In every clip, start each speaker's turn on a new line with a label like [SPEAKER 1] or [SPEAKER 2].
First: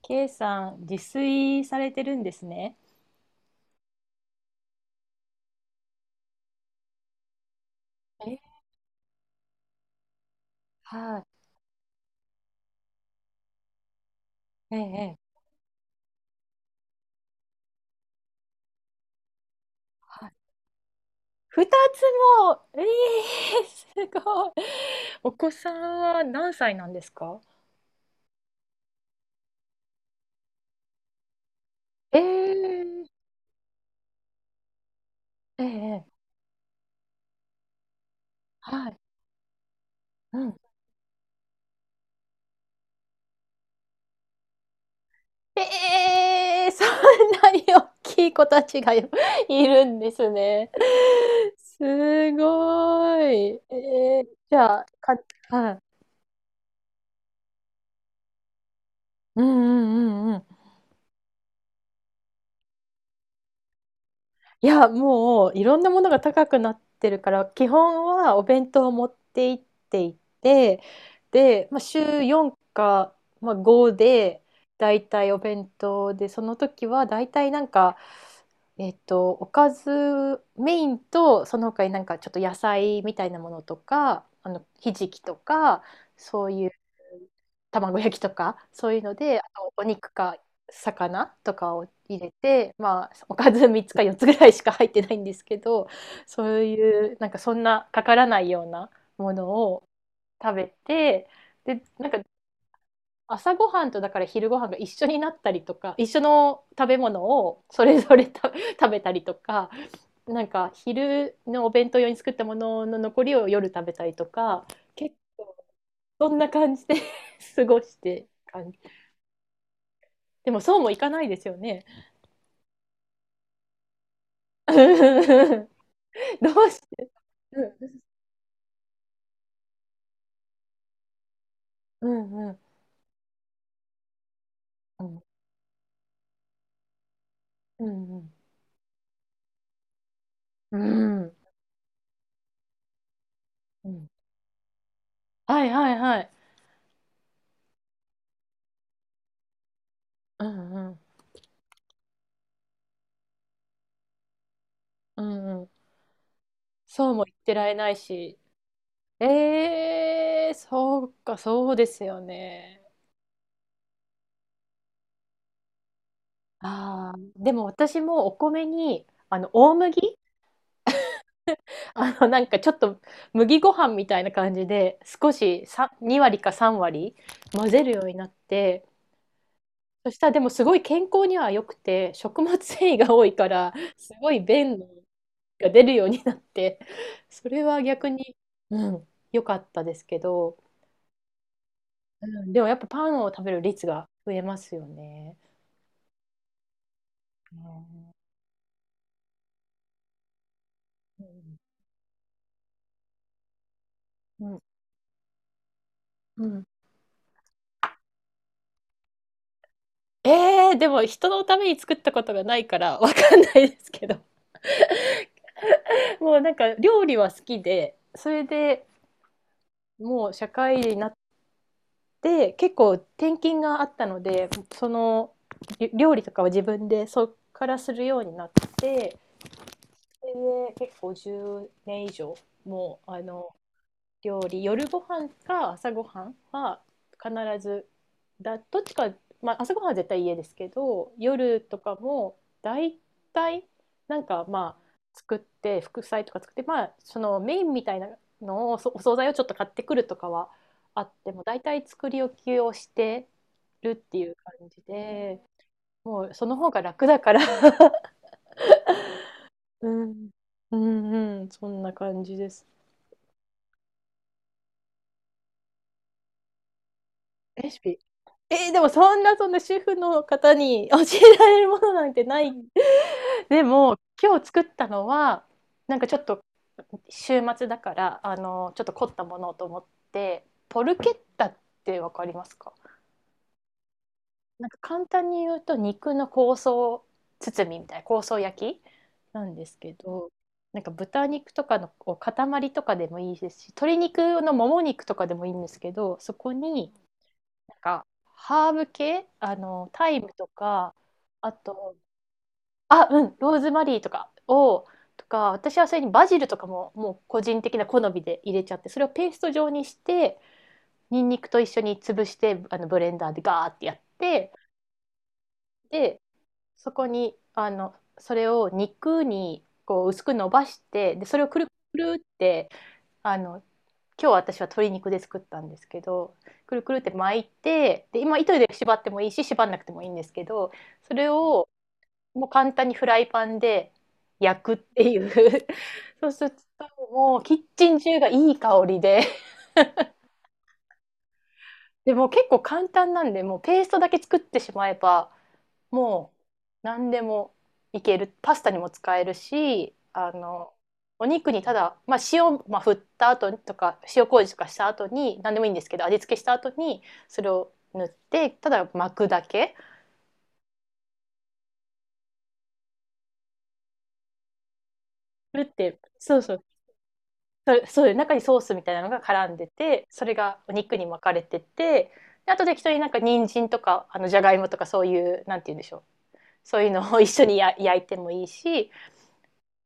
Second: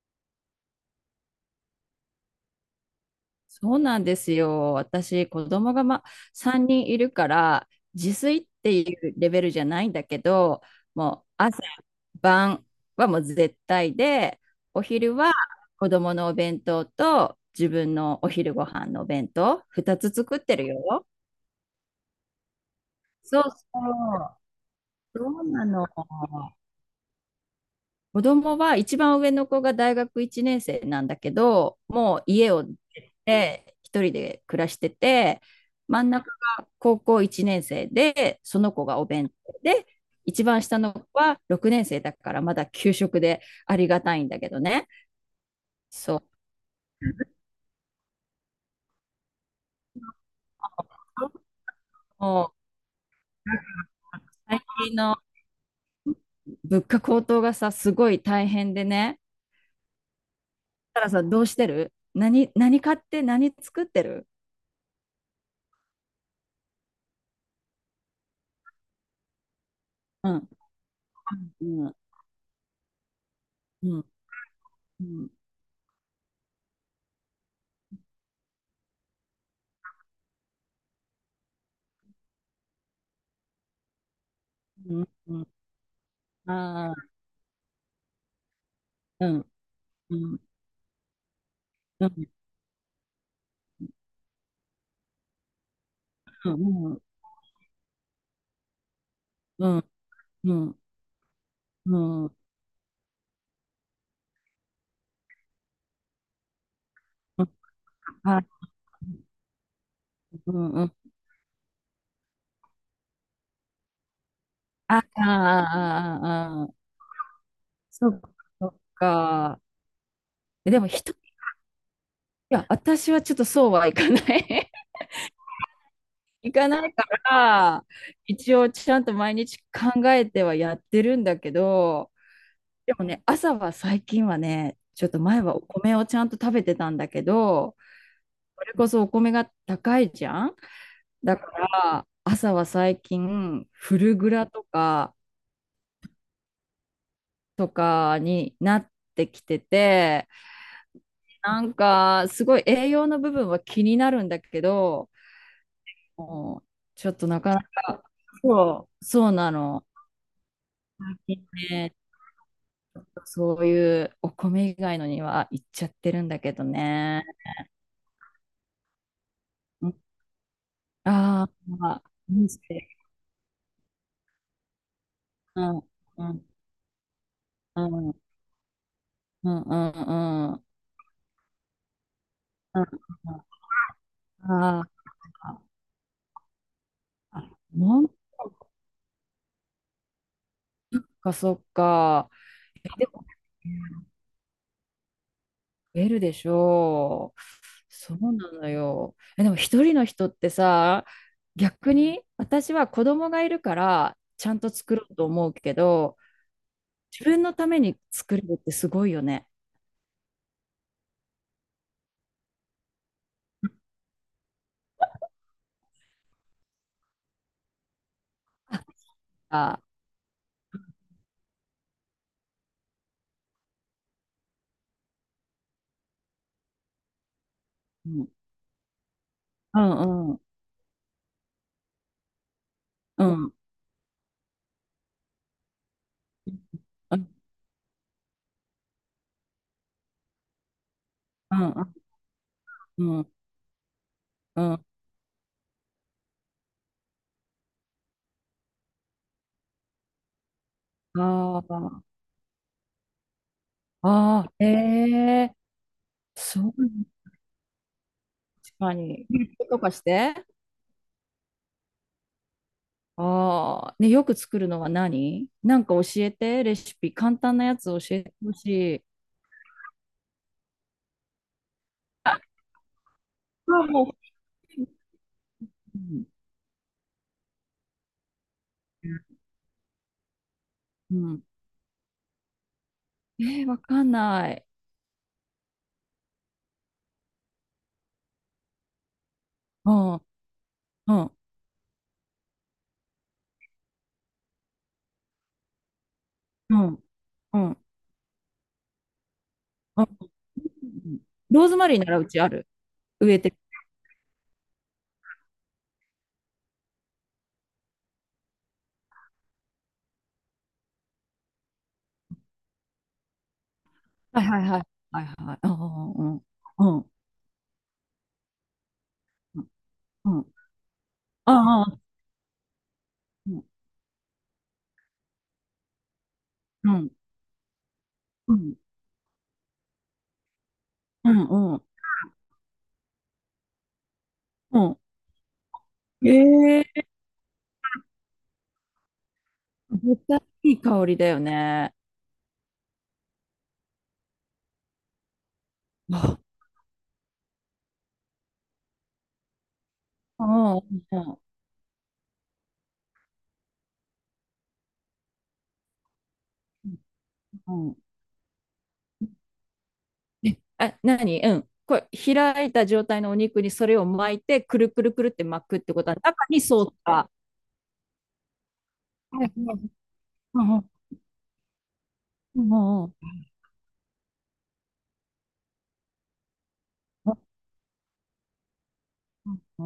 [SPEAKER 1] K さん、自炊されてるんですね。
[SPEAKER 2] そうなんですよ。私、子供が3人いるから、自
[SPEAKER 1] え、
[SPEAKER 2] 炊っていうレベルじゃないんだけど、
[SPEAKER 1] は
[SPEAKER 2] もう朝、晩はもう絶対で、
[SPEAKER 1] い、ええ、
[SPEAKER 2] お昼
[SPEAKER 1] ええ
[SPEAKER 2] は子供のお弁当と自分のお昼ご飯のお弁当、2つ
[SPEAKER 1] はい。
[SPEAKER 2] 作ってるよ。
[SPEAKER 1] 二つも、え
[SPEAKER 2] そうそ
[SPEAKER 1] えす
[SPEAKER 2] う。
[SPEAKER 1] ごい。
[SPEAKER 2] そ
[SPEAKER 1] お
[SPEAKER 2] う
[SPEAKER 1] 子
[SPEAKER 2] な
[SPEAKER 1] さん
[SPEAKER 2] の。
[SPEAKER 1] は何歳なんですか？
[SPEAKER 2] 子供は一番上の子が大学1年生なんだけど、も
[SPEAKER 1] え
[SPEAKER 2] う家を出
[SPEAKER 1] え、
[SPEAKER 2] て一人で暮らしてて、
[SPEAKER 1] え
[SPEAKER 2] 真
[SPEAKER 1] え、
[SPEAKER 2] ん
[SPEAKER 1] ええ
[SPEAKER 2] 中が高校1年生で、その子
[SPEAKER 1] はい、
[SPEAKER 2] がお弁当で、
[SPEAKER 1] う
[SPEAKER 2] 一
[SPEAKER 1] ん。
[SPEAKER 2] 番下の子は6年生だからまだ給食でありがたいんだけどね。
[SPEAKER 1] え
[SPEAKER 2] そう。
[SPEAKER 1] え、そんなに大きい子たちがよいるんですね。
[SPEAKER 2] も
[SPEAKER 1] す
[SPEAKER 2] う
[SPEAKER 1] ごい。ええ、じ
[SPEAKER 2] 最
[SPEAKER 1] ゃあ、
[SPEAKER 2] 近
[SPEAKER 1] か、
[SPEAKER 2] の
[SPEAKER 1] はい。
[SPEAKER 2] 物価高騰がさ、すごい大変でね。
[SPEAKER 1] うんうんうんうん。
[SPEAKER 2] たらさどうしてる何買って何作ってる。
[SPEAKER 1] いや、もういろんなものが高くなってるから、基本はお弁当を持って行ってい
[SPEAKER 2] うん。
[SPEAKER 1] て、
[SPEAKER 2] う
[SPEAKER 1] で、まあ、
[SPEAKER 2] ん。
[SPEAKER 1] 週4か、まあ、5
[SPEAKER 2] うん。
[SPEAKER 1] で、だ
[SPEAKER 2] う
[SPEAKER 1] いた
[SPEAKER 2] ん。
[SPEAKER 1] いお弁当で、その時はだいたいなんか、おかずメインとその他になんかちょっと野菜みたいなものとかひ
[SPEAKER 2] うん。
[SPEAKER 1] じきと
[SPEAKER 2] うん。
[SPEAKER 1] かそういう
[SPEAKER 2] ああ、
[SPEAKER 1] 卵焼きとかそういうの
[SPEAKER 2] う
[SPEAKER 1] で、あ
[SPEAKER 2] ん。
[SPEAKER 1] とお肉
[SPEAKER 2] う
[SPEAKER 1] か
[SPEAKER 2] ん、
[SPEAKER 1] 魚とかを
[SPEAKER 2] う
[SPEAKER 1] 入
[SPEAKER 2] ん、
[SPEAKER 1] れて、まあ、おかず3つか4つぐらいしか入ってないんですけど、
[SPEAKER 2] う
[SPEAKER 1] そう
[SPEAKER 2] ん、
[SPEAKER 1] いうなんかそんなかからないようなもの
[SPEAKER 2] うん、
[SPEAKER 1] を
[SPEAKER 2] う
[SPEAKER 1] 食べ
[SPEAKER 2] ん、
[SPEAKER 1] て、で
[SPEAKER 2] う
[SPEAKER 1] なんか
[SPEAKER 2] ん、うん、
[SPEAKER 1] 朝ごはんとだから昼ごはんが一緒になったりとか、一緒の食べ物をそれぞれ
[SPEAKER 2] あ、
[SPEAKER 1] た 食べたりとか、なん
[SPEAKER 2] う
[SPEAKER 1] か
[SPEAKER 2] ん、うん、
[SPEAKER 1] 昼のお弁当用に作ったものの残りを夜食べたりとか、
[SPEAKER 2] あ、
[SPEAKER 1] 結
[SPEAKER 2] あ、あ、
[SPEAKER 1] 構そんな感
[SPEAKER 2] あ、
[SPEAKER 1] じで 過ごし
[SPEAKER 2] そっ
[SPEAKER 1] て
[SPEAKER 2] か、そ
[SPEAKER 1] 感
[SPEAKER 2] っ
[SPEAKER 1] じ。
[SPEAKER 2] か。
[SPEAKER 1] でもそ
[SPEAKER 2] で
[SPEAKER 1] う
[SPEAKER 2] も
[SPEAKER 1] もい
[SPEAKER 2] 一
[SPEAKER 1] か
[SPEAKER 2] 人、
[SPEAKER 1] ない
[SPEAKER 2] い
[SPEAKER 1] ですよね。
[SPEAKER 2] や、私はちょっとそうはいかない。
[SPEAKER 1] どう
[SPEAKER 2] いか
[SPEAKER 1] し
[SPEAKER 2] ないか
[SPEAKER 1] て、
[SPEAKER 2] ら、
[SPEAKER 1] う
[SPEAKER 2] 一応ちゃんと毎日考えてはやってるんだけ
[SPEAKER 1] ん
[SPEAKER 2] ど、
[SPEAKER 1] うん
[SPEAKER 2] でもね、朝は最近はね、
[SPEAKER 1] う
[SPEAKER 2] ちょっと
[SPEAKER 1] ん
[SPEAKER 2] 前はお米をちゃんと食べてたんだけど、
[SPEAKER 1] うん
[SPEAKER 2] それこそお米が高いじゃん。
[SPEAKER 1] うん
[SPEAKER 2] だから朝は最近
[SPEAKER 1] う
[SPEAKER 2] フ
[SPEAKER 1] ん、
[SPEAKER 2] ルグラとか
[SPEAKER 1] はいはいはい、
[SPEAKER 2] になってきてて、
[SPEAKER 1] うんうん
[SPEAKER 2] なんかすごい栄養の部分は気になるんだけど、
[SPEAKER 1] うんうん、
[SPEAKER 2] もうち
[SPEAKER 1] そ
[SPEAKER 2] ょ
[SPEAKER 1] う
[SPEAKER 2] っ
[SPEAKER 1] も
[SPEAKER 2] と
[SPEAKER 1] 言っ
[SPEAKER 2] な
[SPEAKER 1] て
[SPEAKER 2] かな
[SPEAKER 1] られない
[SPEAKER 2] か。
[SPEAKER 1] し。
[SPEAKER 2] そうそうなの、
[SPEAKER 1] ええ、そうか、そうで
[SPEAKER 2] ね、
[SPEAKER 1] すよね。
[SPEAKER 2] ちょっとそういうお米以外のにはいっちゃってるんだけど
[SPEAKER 1] ああ、
[SPEAKER 2] ね。
[SPEAKER 1] でも私もお米に、大
[SPEAKER 2] うん。
[SPEAKER 1] 麦
[SPEAKER 2] あー、 まあ
[SPEAKER 1] なん
[SPEAKER 2] 人
[SPEAKER 1] か
[SPEAKER 2] 生。
[SPEAKER 1] ちょっと麦ご飯みたいな感じで、少
[SPEAKER 2] う
[SPEAKER 1] し
[SPEAKER 2] ん、
[SPEAKER 1] さ
[SPEAKER 2] う
[SPEAKER 1] 2割
[SPEAKER 2] ん、
[SPEAKER 1] か3割混
[SPEAKER 2] う
[SPEAKER 1] ぜるよう
[SPEAKER 2] ん、う
[SPEAKER 1] に
[SPEAKER 2] ん、
[SPEAKER 1] なって、
[SPEAKER 2] うん、うん、う
[SPEAKER 1] そしたらでも
[SPEAKER 2] ん、う
[SPEAKER 1] す
[SPEAKER 2] ん。
[SPEAKER 1] ごい健康には良くて、食物繊維が多いから、すごい
[SPEAKER 2] あ
[SPEAKER 1] 便
[SPEAKER 2] ー、
[SPEAKER 1] が出るようになって、それ
[SPEAKER 2] あ、
[SPEAKER 1] は逆
[SPEAKER 2] も
[SPEAKER 1] に、うん、良かったですけど、
[SPEAKER 2] か、そっ
[SPEAKER 1] う
[SPEAKER 2] か。
[SPEAKER 1] ん、でもやっぱ
[SPEAKER 2] え、で
[SPEAKER 1] パン
[SPEAKER 2] も
[SPEAKER 1] を食べる率が増えますよね。
[SPEAKER 2] 増えるでしょう。
[SPEAKER 1] うん
[SPEAKER 2] そうなのよ。え、でも一人の人ってさ、
[SPEAKER 1] うん
[SPEAKER 2] 逆に私は子供がいるから
[SPEAKER 1] う
[SPEAKER 2] ちゃん
[SPEAKER 1] ん、
[SPEAKER 2] と作ろうと思うけど、
[SPEAKER 1] うん。
[SPEAKER 2] 自分のために作れるってすごいよね。
[SPEAKER 1] えー、でも人のために作ったことがないからわかんないですけど。もうなんか料理は好きで、それで
[SPEAKER 2] あ、
[SPEAKER 1] もう社会人になって結構転勤があったので、そのり料理とかは自分でそっからする
[SPEAKER 2] う
[SPEAKER 1] よう
[SPEAKER 2] ん、
[SPEAKER 1] になって、
[SPEAKER 2] う
[SPEAKER 1] そ
[SPEAKER 2] ん、う
[SPEAKER 1] れ
[SPEAKER 2] ん、
[SPEAKER 1] で結構10年以上、もうあ
[SPEAKER 2] う
[SPEAKER 1] の
[SPEAKER 2] ん、
[SPEAKER 1] 料理夜ご飯か朝ごはんは
[SPEAKER 2] うん、
[SPEAKER 1] 必ずだどっちか、まあ、朝ごはんは絶対家ですけど、
[SPEAKER 2] う
[SPEAKER 1] 夜と
[SPEAKER 2] ん、
[SPEAKER 1] かも大
[SPEAKER 2] うん、
[SPEAKER 1] 体、なんか
[SPEAKER 2] う
[SPEAKER 1] まあ
[SPEAKER 2] ん。
[SPEAKER 1] 作って副菜とか作って、まあそのメインみたいなのをそお惣菜をちょっと買ってくるとかはあっても、大
[SPEAKER 2] あ
[SPEAKER 1] 体
[SPEAKER 2] あ、
[SPEAKER 1] 作り置きをしてるっていう
[SPEAKER 2] ああ、え
[SPEAKER 1] 感じで、
[SPEAKER 2] え、
[SPEAKER 1] もうその
[SPEAKER 2] そ
[SPEAKER 1] 方
[SPEAKER 2] う、
[SPEAKER 1] が
[SPEAKER 2] 確
[SPEAKER 1] 楽だから。
[SPEAKER 2] かに。と
[SPEAKER 1] う
[SPEAKER 2] かし
[SPEAKER 1] ん
[SPEAKER 2] て。
[SPEAKER 1] うんうん、そんな感じです。
[SPEAKER 2] ああ、ね、よく作るのは何、なんか教えて、レシピ。簡単な
[SPEAKER 1] レ
[SPEAKER 2] や
[SPEAKER 1] シ
[SPEAKER 2] つ教
[SPEAKER 1] ピ、
[SPEAKER 2] えてほし
[SPEAKER 1] えー、でも
[SPEAKER 2] い。
[SPEAKER 1] そんな、そんな主婦の方に教えられるものなんてない。で
[SPEAKER 2] あ、
[SPEAKER 1] も
[SPEAKER 2] も
[SPEAKER 1] 今日作ったのは、な
[SPEAKER 2] う、
[SPEAKER 1] ん
[SPEAKER 2] う
[SPEAKER 1] かちょっ
[SPEAKER 2] ん。
[SPEAKER 1] と週末だからちょっと凝ったものと思ってポルケ
[SPEAKER 2] う
[SPEAKER 1] ッ
[SPEAKER 2] ん、
[SPEAKER 1] タってわかりますか？
[SPEAKER 2] えー、わかんな
[SPEAKER 1] な
[SPEAKER 2] い。
[SPEAKER 1] んか簡単に言うと肉の香草包みみたいな香草焼きなんです
[SPEAKER 2] う
[SPEAKER 1] け
[SPEAKER 2] ん、うん、
[SPEAKER 1] ど、なんか豚
[SPEAKER 2] う
[SPEAKER 1] 肉とかのこう塊とかでもいいですし、鶏肉のもも肉とかでもいいんですけど、そこに
[SPEAKER 2] ん、う
[SPEAKER 1] な
[SPEAKER 2] ん、
[SPEAKER 1] んか、ハーブ系、
[SPEAKER 2] う
[SPEAKER 1] タイ
[SPEAKER 2] ん。
[SPEAKER 1] ムとか、あ
[SPEAKER 2] ローズマリ
[SPEAKER 1] と、
[SPEAKER 2] ーならうちある。
[SPEAKER 1] あ、う
[SPEAKER 2] 植
[SPEAKER 1] ん、
[SPEAKER 2] えて
[SPEAKER 1] ロ
[SPEAKER 2] る。
[SPEAKER 1] ーズマリーとかを、とか、私はそれにバジルとかも、もう個人的な好みで入れちゃって、それをペースト状にして、ニンニクと一緒に潰して、ブレンダーでガーってやっ
[SPEAKER 2] はい
[SPEAKER 1] て、
[SPEAKER 2] はいはい。はいはい。ああ、
[SPEAKER 1] で、
[SPEAKER 2] うん、
[SPEAKER 1] そ
[SPEAKER 2] う
[SPEAKER 1] こ
[SPEAKER 2] ん、
[SPEAKER 1] に、それを肉
[SPEAKER 2] う
[SPEAKER 1] に、こう、薄く
[SPEAKER 2] ん、う
[SPEAKER 1] 伸
[SPEAKER 2] ん。
[SPEAKER 1] ばして、で、それをくる
[SPEAKER 2] あ
[SPEAKER 1] く
[SPEAKER 2] あ、
[SPEAKER 1] るって、あ
[SPEAKER 2] う
[SPEAKER 1] の、
[SPEAKER 2] ん、
[SPEAKER 1] 今日私は鶏肉で作ったんですけど、くる
[SPEAKER 2] う
[SPEAKER 1] くるっ
[SPEAKER 2] ん、
[SPEAKER 1] て巻いて、で今糸
[SPEAKER 2] う
[SPEAKER 1] で
[SPEAKER 2] ん、
[SPEAKER 1] 縛ってもいいし縛んなくてもいいんですけど、それ
[SPEAKER 2] う
[SPEAKER 1] を
[SPEAKER 2] ん、うん。
[SPEAKER 1] もう簡単にフライパンで焼くっ
[SPEAKER 2] うん、
[SPEAKER 1] ていう。 そうすると
[SPEAKER 2] ええ。
[SPEAKER 1] もうキッチン中がいい香りで、
[SPEAKER 2] 絶対いい香りだよね。
[SPEAKER 1] でもう結構簡単なんで、もうペーストだけ作ってしまえば、 もう
[SPEAKER 2] あ
[SPEAKER 1] 何でもいける。パスタにも使えるし、
[SPEAKER 2] あ、うん、
[SPEAKER 1] お
[SPEAKER 2] う
[SPEAKER 1] 肉にただ、まあ、塩、まあ、振った後とか、塩麹とかした後に、何でもいいんですけど、味付けした後に、それを
[SPEAKER 2] ん、うん。
[SPEAKER 1] 塗って、ただ巻くだけ。
[SPEAKER 2] え、あ、何、うん。これ、開いた状態のお肉にそれを巻いて、くるくるくるって
[SPEAKER 1] それっ
[SPEAKER 2] 巻くって
[SPEAKER 1] て、
[SPEAKER 2] ことは、中
[SPEAKER 1] そうそ
[SPEAKER 2] に
[SPEAKER 1] う、
[SPEAKER 2] ソースが。
[SPEAKER 1] それそういう中にソースみたいなのが
[SPEAKER 2] は
[SPEAKER 1] 絡
[SPEAKER 2] い
[SPEAKER 1] んで
[SPEAKER 2] はい。
[SPEAKER 1] て、それが
[SPEAKER 2] う
[SPEAKER 1] お
[SPEAKER 2] ん、うん、
[SPEAKER 1] 肉に巻かれてて、であ
[SPEAKER 2] う
[SPEAKER 1] と適当になん
[SPEAKER 2] ん、
[SPEAKER 1] か人参とか、じゃがいもとかそういう、なんて言うんでしょう。そういうのを一
[SPEAKER 2] うん、う
[SPEAKER 1] 緒にや焼いてもいいし、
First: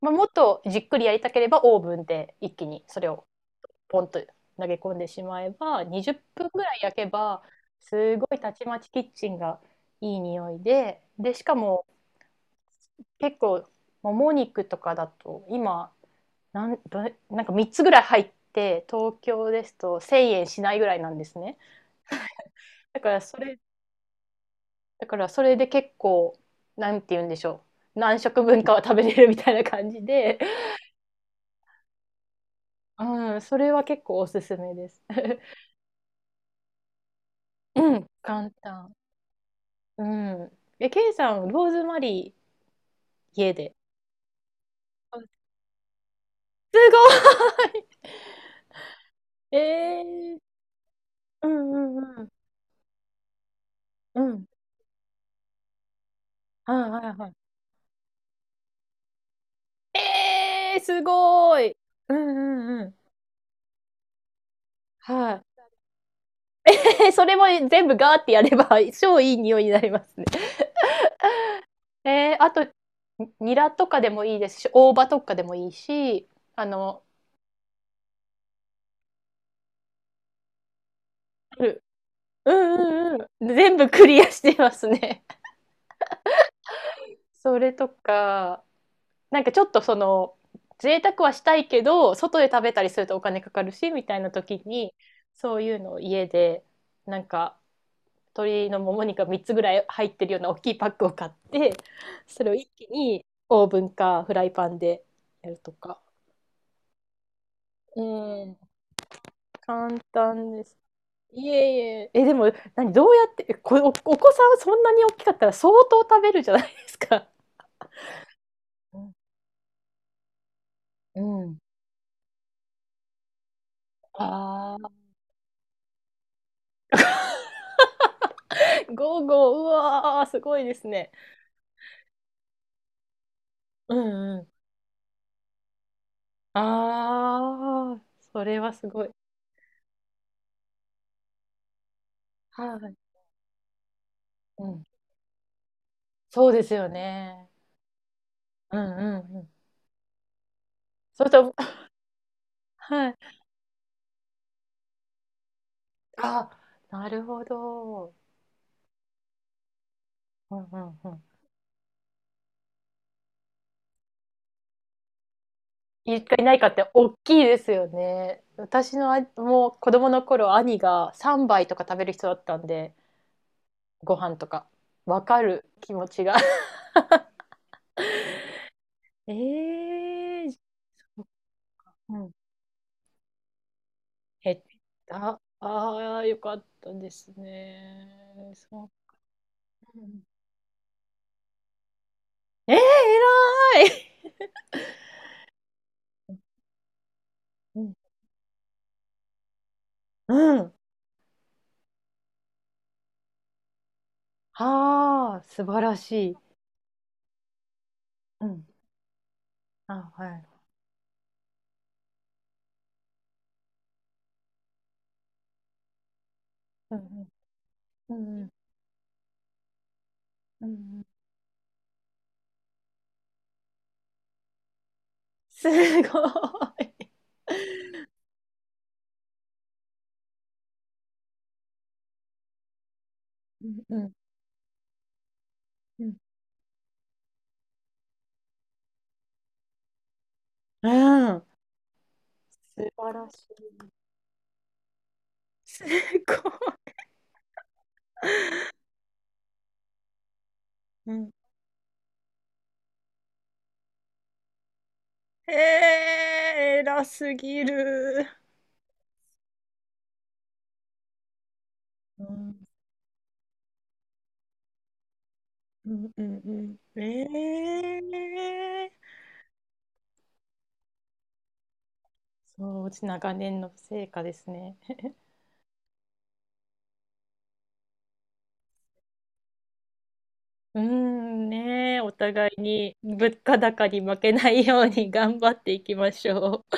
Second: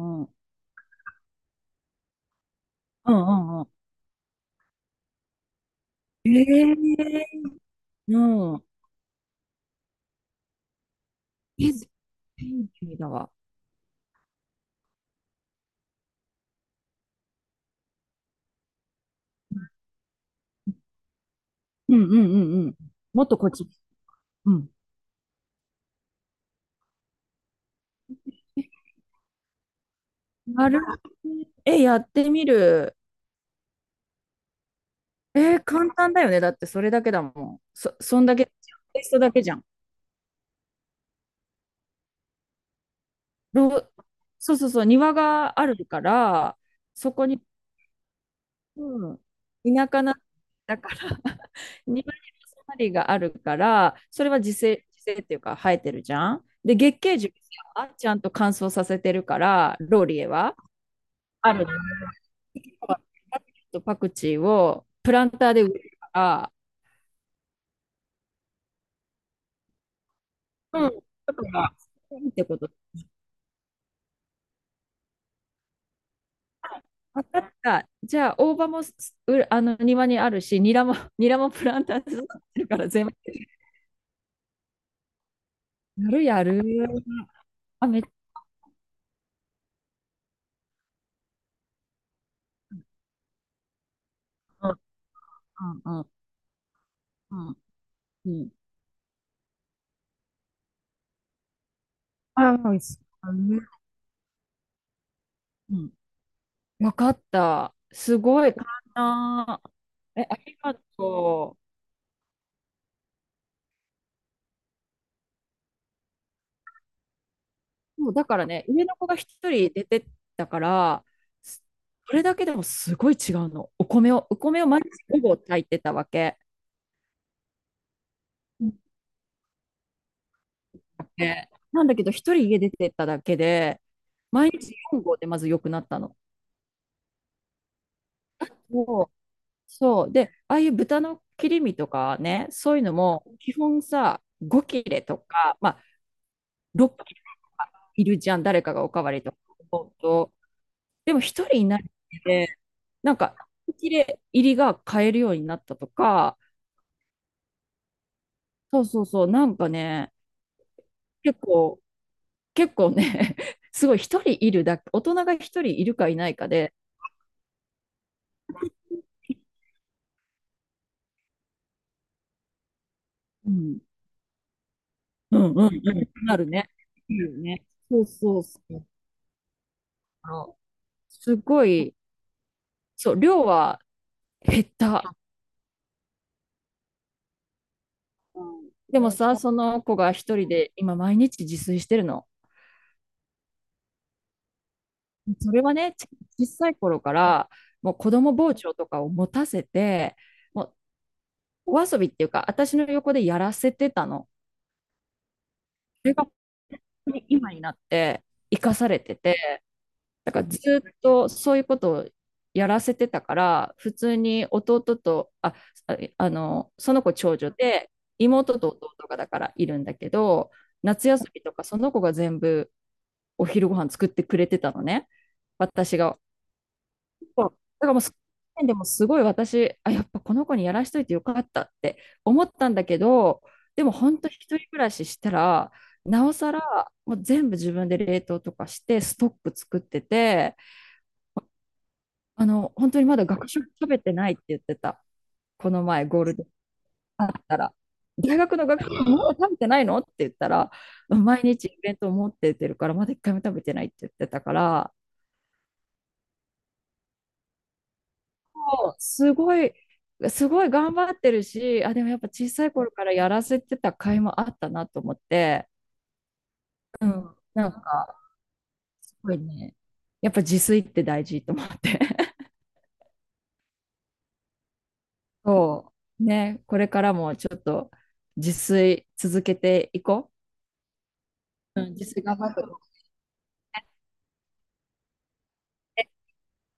[SPEAKER 1] まあ、もっとじっくりやりたければオーブンで一気にそれ
[SPEAKER 2] う
[SPEAKER 1] を
[SPEAKER 2] ん、うん、
[SPEAKER 1] ポンと投げ込んでしまえば、20
[SPEAKER 2] え
[SPEAKER 1] 分ぐらい焼け
[SPEAKER 2] え。
[SPEAKER 1] ばす
[SPEAKER 2] う
[SPEAKER 1] ごいた
[SPEAKER 2] ん。
[SPEAKER 1] ちまちキッチンがいい匂いで、でしか
[SPEAKER 2] え、
[SPEAKER 1] も
[SPEAKER 2] 天気だわ。
[SPEAKER 1] 結構もも肉とかだと今なんどれなんか3つぐらい入って東京ですと1,000円しないぐらいなんですね。
[SPEAKER 2] うん、うん、うん、うん。
[SPEAKER 1] だから
[SPEAKER 2] もっ
[SPEAKER 1] そ
[SPEAKER 2] とこっ
[SPEAKER 1] れ、
[SPEAKER 2] ち。うん。
[SPEAKER 1] だからそれで結構、なんて言うんでしょう、何食分かは食べれるみたいな感じで、
[SPEAKER 2] なる。え、やってみる。
[SPEAKER 1] うん、それは結構おすすめです。
[SPEAKER 2] えー、簡単だよね。だってそれだけだもん。
[SPEAKER 1] う
[SPEAKER 2] そ、
[SPEAKER 1] ん、
[SPEAKER 2] そんだけ、
[SPEAKER 1] 簡
[SPEAKER 2] テ
[SPEAKER 1] 単。
[SPEAKER 2] イストだけじゃん。
[SPEAKER 1] うん。え、ケイさん、ローズマリー家
[SPEAKER 2] ロ
[SPEAKER 1] で。
[SPEAKER 2] ーそうそうそう、庭
[SPEAKER 1] あ、す
[SPEAKER 2] があるから、
[SPEAKER 1] ご
[SPEAKER 2] そこに、
[SPEAKER 1] い。
[SPEAKER 2] うん。田舎
[SPEAKER 1] え
[SPEAKER 2] な、
[SPEAKER 1] ー、
[SPEAKER 2] だから
[SPEAKER 1] う んう
[SPEAKER 2] 庭にロ
[SPEAKER 1] んうん。
[SPEAKER 2] ーズマリーがあるから、
[SPEAKER 1] う
[SPEAKER 2] それは
[SPEAKER 1] ん。
[SPEAKER 2] 自生、自生っていうか生えてるじゃん。で、
[SPEAKER 1] はい
[SPEAKER 2] 月
[SPEAKER 1] はい
[SPEAKER 2] 桂
[SPEAKER 1] は
[SPEAKER 2] 樹はちゃんと乾燥させてるから、
[SPEAKER 1] い。
[SPEAKER 2] ローリエは。
[SPEAKER 1] えー、す
[SPEAKER 2] あ
[SPEAKER 1] ご
[SPEAKER 2] る
[SPEAKER 1] い、うんうんうん。
[SPEAKER 2] とパクチーをプラン
[SPEAKER 1] は
[SPEAKER 2] ターで植えるから、
[SPEAKER 1] い。それも全部ガーってやれば 超いい匂いになりますね。
[SPEAKER 2] うん。だから、っ
[SPEAKER 1] えー、
[SPEAKER 2] て
[SPEAKER 1] あ
[SPEAKER 2] こ
[SPEAKER 1] と、
[SPEAKER 2] と。
[SPEAKER 1] にニラとかでもいいですし、大葉とかでもいいし、あの、
[SPEAKER 2] 分かった。じゃあ、大葉もすうあの庭にあるし、ニラも、ニラもプ
[SPEAKER 1] う
[SPEAKER 2] ラ
[SPEAKER 1] ん
[SPEAKER 2] ンターで育っ
[SPEAKER 1] う
[SPEAKER 2] てるから全部。
[SPEAKER 1] んうんうん。全部クリアしてますね。
[SPEAKER 2] やるやる。
[SPEAKER 1] それ
[SPEAKER 2] あ、
[SPEAKER 1] と
[SPEAKER 2] めっち
[SPEAKER 1] か、なんかちょっとその贅沢はしたいけど外で食べたりするとお金かかるしみたいな時
[SPEAKER 2] ゃ。う
[SPEAKER 1] に、そういうの
[SPEAKER 2] ん、
[SPEAKER 1] を
[SPEAKER 2] うん、
[SPEAKER 1] 家でなん
[SPEAKER 2] うん。
[SPEAKER 1] か
[SPEAKER 2] うん。
[SPEAKER 1] 鶏のもも肉が3つぐらい入ってるような大きいパックを買って、それ
[SPEAKER 2] あ
[SPEAKER 1] を
[SPEAKER 2] あ、
[SPEAKER 1] 一
[SPEAKER 2] 美味
[SPEAKER 1] 気
[SPEAKER 2] しい。
[SPEAKER 1] にオーブンかフライパンでやると
[SPEAKER 2] うん。
[SPEAKER 1] か。
[SPEAKER 2] わかった。
[SPEAKER 1] う
[SPEAKER 2] すごい、簡
[SPEAKER 1] ん、
[SPEAKER 2] 単。
[SPEAKER 1] 簡
[SPEAKER 2] え、あ
[SPEAKER 1] 単
[SPEAKER 2] り
[SPEAKER 1] で
[SPEAKER 2] が
[SPEAKER 1] す。い
[SPEAKER 2] と
[SPEAKER 1] えいえ、え、でも、何、どうやって、えこ、お、お子さんはそんなに大きかったら相当食べるじゃないですか。
[SPEAKER 2] う。もうだからね、上の
[SPEAKER 1] う
[SPEAKER 2] 子
[SPEAKER 1] ん。
[SPEAKER 2] が一人出てったから、
[SPEAKER 1] うん。
[SPEAKER 2] すそれだけでもすごい違うの。お米を、お米を
[SPEAKER 1] あ
[SPEAKER 2] 毎日
[SPEAKER 1] あ。
[SPEAKER 2] 午後炊いてたわけ。うん。
[SPEAKER 1] ゴーゴー、うわー、すごいですね。
[SPEAKER 2] でなんだけど、一人家出てっただけで、
[SPEAKER 1] うんう
[SPEAKER 2] 毎
[SPEAKER 1] ん。
[SPEAKER 2] 日4合でまず良くなったの。
[SPEAKER 1] ああ、それはす
[SPEAKER 2] そ
[SPEAKER 1] ごい。
[SPEAKER 2] う。そう。で、ああいう豚の切り身とかね、そう
[SPEAKER 1] は
[SPEAKER 2] いうの
[SPEAKER 1] い。
[SPEAKER 2] も、基本さ、5
[SPEAKER 1] う
[SPEAKER 2] 切
[SPEAKER 1] ん。
[SPEAKER 2] れとか、まあ、
[SPEAKER 1] そうですよ
[SPEAKER 2] 6切れ
[SPEAKER 1] ね。
[SPEAKER 2] いるじゃん、誰か
[SPEAKER 1] う
[SPEAKER 2] がお
[SPEAKER 1] ん
[SPEAKER 2] か
[SPEAKER 1] う
[SPEAKER 2] わりと
[SPEAKER 1] ん
[SPEAKER 2] か。
[SPEAKER 1] うん。
[SPEAKER 2] そうそう。でも
[SPEAKER 1] それ
[SPEAKER 2] 一
[SPEAKER 1] と、
[SPEAKER 2] 人いな いで、
[SPEAKER 1] は
[SPEAKER 2] な
[SPEAKER 1] い。
[SPEAKER 2] んか、切れ入りが買えるようになったとか、
[SPEAKER 1] あ、なるほど。
[SPEAKER 2] そうそうそう、なんかね、
[SPEAKER 1] うんうんうん。
[SPEAKER 2] 結構、結構ね、すごい一人いるだけ、大人が一人いるか
[SPEAKER 1] い
[SPEAKER 2] い
[SPEAKER 1] る
[SPEAKER 2] な
[SPEAKER 1] か
[SPEAKER 2] い
[SPEAKER 1] い
[SPEAKER 2] か
[SPEAKER 1] ないか
[SPEAKER 2] で、
[SPEAKER 1] っておっきいですよね。私のあもう子供の頃、兄が3杯とか食べる人だったんで、
[SPEAKER 2] うん、
[SPEAKER 1] ご飯とか。わ
[SPEAKER 2] う
[SPEAKER 1] か
[SPEAKER 2] ん、うん、
[SPEAKER 1] る
[SPEAKER 2] うん
[SPEAKER 1] 気持ちが。
[SPEAKER 2] なる ね。いるね。そうそうそう。
[SPEAKER 1] え
[SPEAKER 2] あ
[SPEAKER 1] え
[SPEAKER 2] の、
[SPEAKER 1] ー、
[SPEAKER 2] すごい、
[SPEAKER 1] うん。
[SPEAKER 2] そう、量は
[SPEAKER 1] 減っ
[SPEAKER 2] 減った。
[SPEAKER 1] た。ああ、よかったですね。そ
[SPEAKER 2] でもさ、その子が一
[SPEAKER 1] う。
[SPEAKER 2] 人で今毎日自炊してるの。
[SPEAKER 1] ええ、偉い。
[SPEAKER 2] それはね、小さい頃から、
[SPEAKER 1] う
[SPEAKER 2] も
[SPEAKER 1] ん、
[SPEAKER 2] う子供包丁とかを持たせて、
[SPEAKER 1] うん。
[SPEAKER 2] もお遊びっていうか、私の横でやらせてたの。
[SPEAKER 1] はあ、素晴ら
[SPEAKER 2] それが
[SPEAKER 1] し
[SPEAKER 2] 本
[SPEAKER 1] い。
[SPEAKER 2] 当に今になって
[SPEAKER 1] う
[SPEAKER 2] 生
[SPEAKER 1] ん。
[SPEAKER 2] かされてて、
[SPEAKER 1] あ、は
[SPEAKER 2] だからず
[SPEAKER 1] い。
[SPEAKER 2] っとそういうことをやらせてたから、普通に弟と、あの、そ
[SPEAKER 1] うんう
[SPEAKER 2] の子
[SPEAKER 1] ん。
[SPEAKER 2] 長女で、
[SPEAKER 1] うんうん。
[SPEAKER 2] 妹と弟がだからいるんだけど、
[SPEAKER 1] うんうん。
[SPEAKER 2] 夏休みとかその子が全部お昼ご飯作ってくれてたのね。
[SPEAKER 1] す
[SPEAKER 2] 私が。
[SPEAKER 1] ごい。
[SPEAKER 2] そう。だからもう、その時点でもすごい私、あ、やっぱこの子にやらしといてよかったって思ったんだけど、
[SPEAKER 1] うん
[SPEAKER 2] でも
[SPEAKER 1] うん
[SPEAKER 2] 本当一人暮らししたら、
[SPEAKER 1] うん。
[SPEAKER 2] なおさら、もう全部自分で冷凍とかして、ストック作ってて、
[SPEAKER 1] うーん。
[SPEAKER 2] あの、本
[SPEAKER 1] 素
[SPEAKER 2] 当に
[SPEAKER 1] 晴
[SPEAKER 2] まだ
[SPEAKER 1] らし
[SPEAKER 2] 学食
[SPEAKER 1] い。
[SPEAKER 2] 食べてないって言ってた。この
[SPEAKER 1] す
[SPEAKER 2] 前、ゴール
[SPEAKER 1] ご
[SPEAKER 2] デン
[SPEAKER 1] い、
[SPEAKER 2] あったら。大学の学食まだ食べてないのって言ったら、
[SPEAKER 1] うん。
[SPEAKER 2] 毎
[SPEAKER 1] い。
[SPEAKER 2] 日イベント持ってってるから、まだ一回も食べてないって言ってたから、
[SPEAKER 1] ええ、偉すぎる。
[SPEAKER 2] すごい、すごい頑張ってるし、あ、でもやっ
[SPEAKER 1] う
[SPEAKER 2] ぱ小
[SPEAKER 1] ん。
[SPEAKER 2] さい頃からやらせてた甲斐もあったなと思って、
[SPEAKER 1] うんうんうんすご
[SPEAKER 2] う
[SPEAKER 1] いう
[SPEAKER 2] ん、なん
[SPEAKER 1] んうんう
[SPEAKER 2] か、
[SPEAKER 1] んうん素晴らしい、
[SPEAKER 2] すごいね、やっぱ自炊って大事と思って。
[SPEAKER 1] すごうんいええ。そう、うち長年の成果ですね。
[SPEAKER 2] そう、ね、これからもちょっと自炊続けていこ
[SPEAKER 1] うーん
[SPEAKER 2] う。うん、
[SPEAKER 1] ねえ、
[SPEAKER 2] 自
[SPEAKER 1] お
[SPEAKER 2] 炊頑張
[SPEAKER 1] 互
[SPEAKER 2] っ
[SPEAKER 1] い
[SPEAKER 2] て。
[SPEAKER 1] に物価高に負けないように頑張っていきましょう。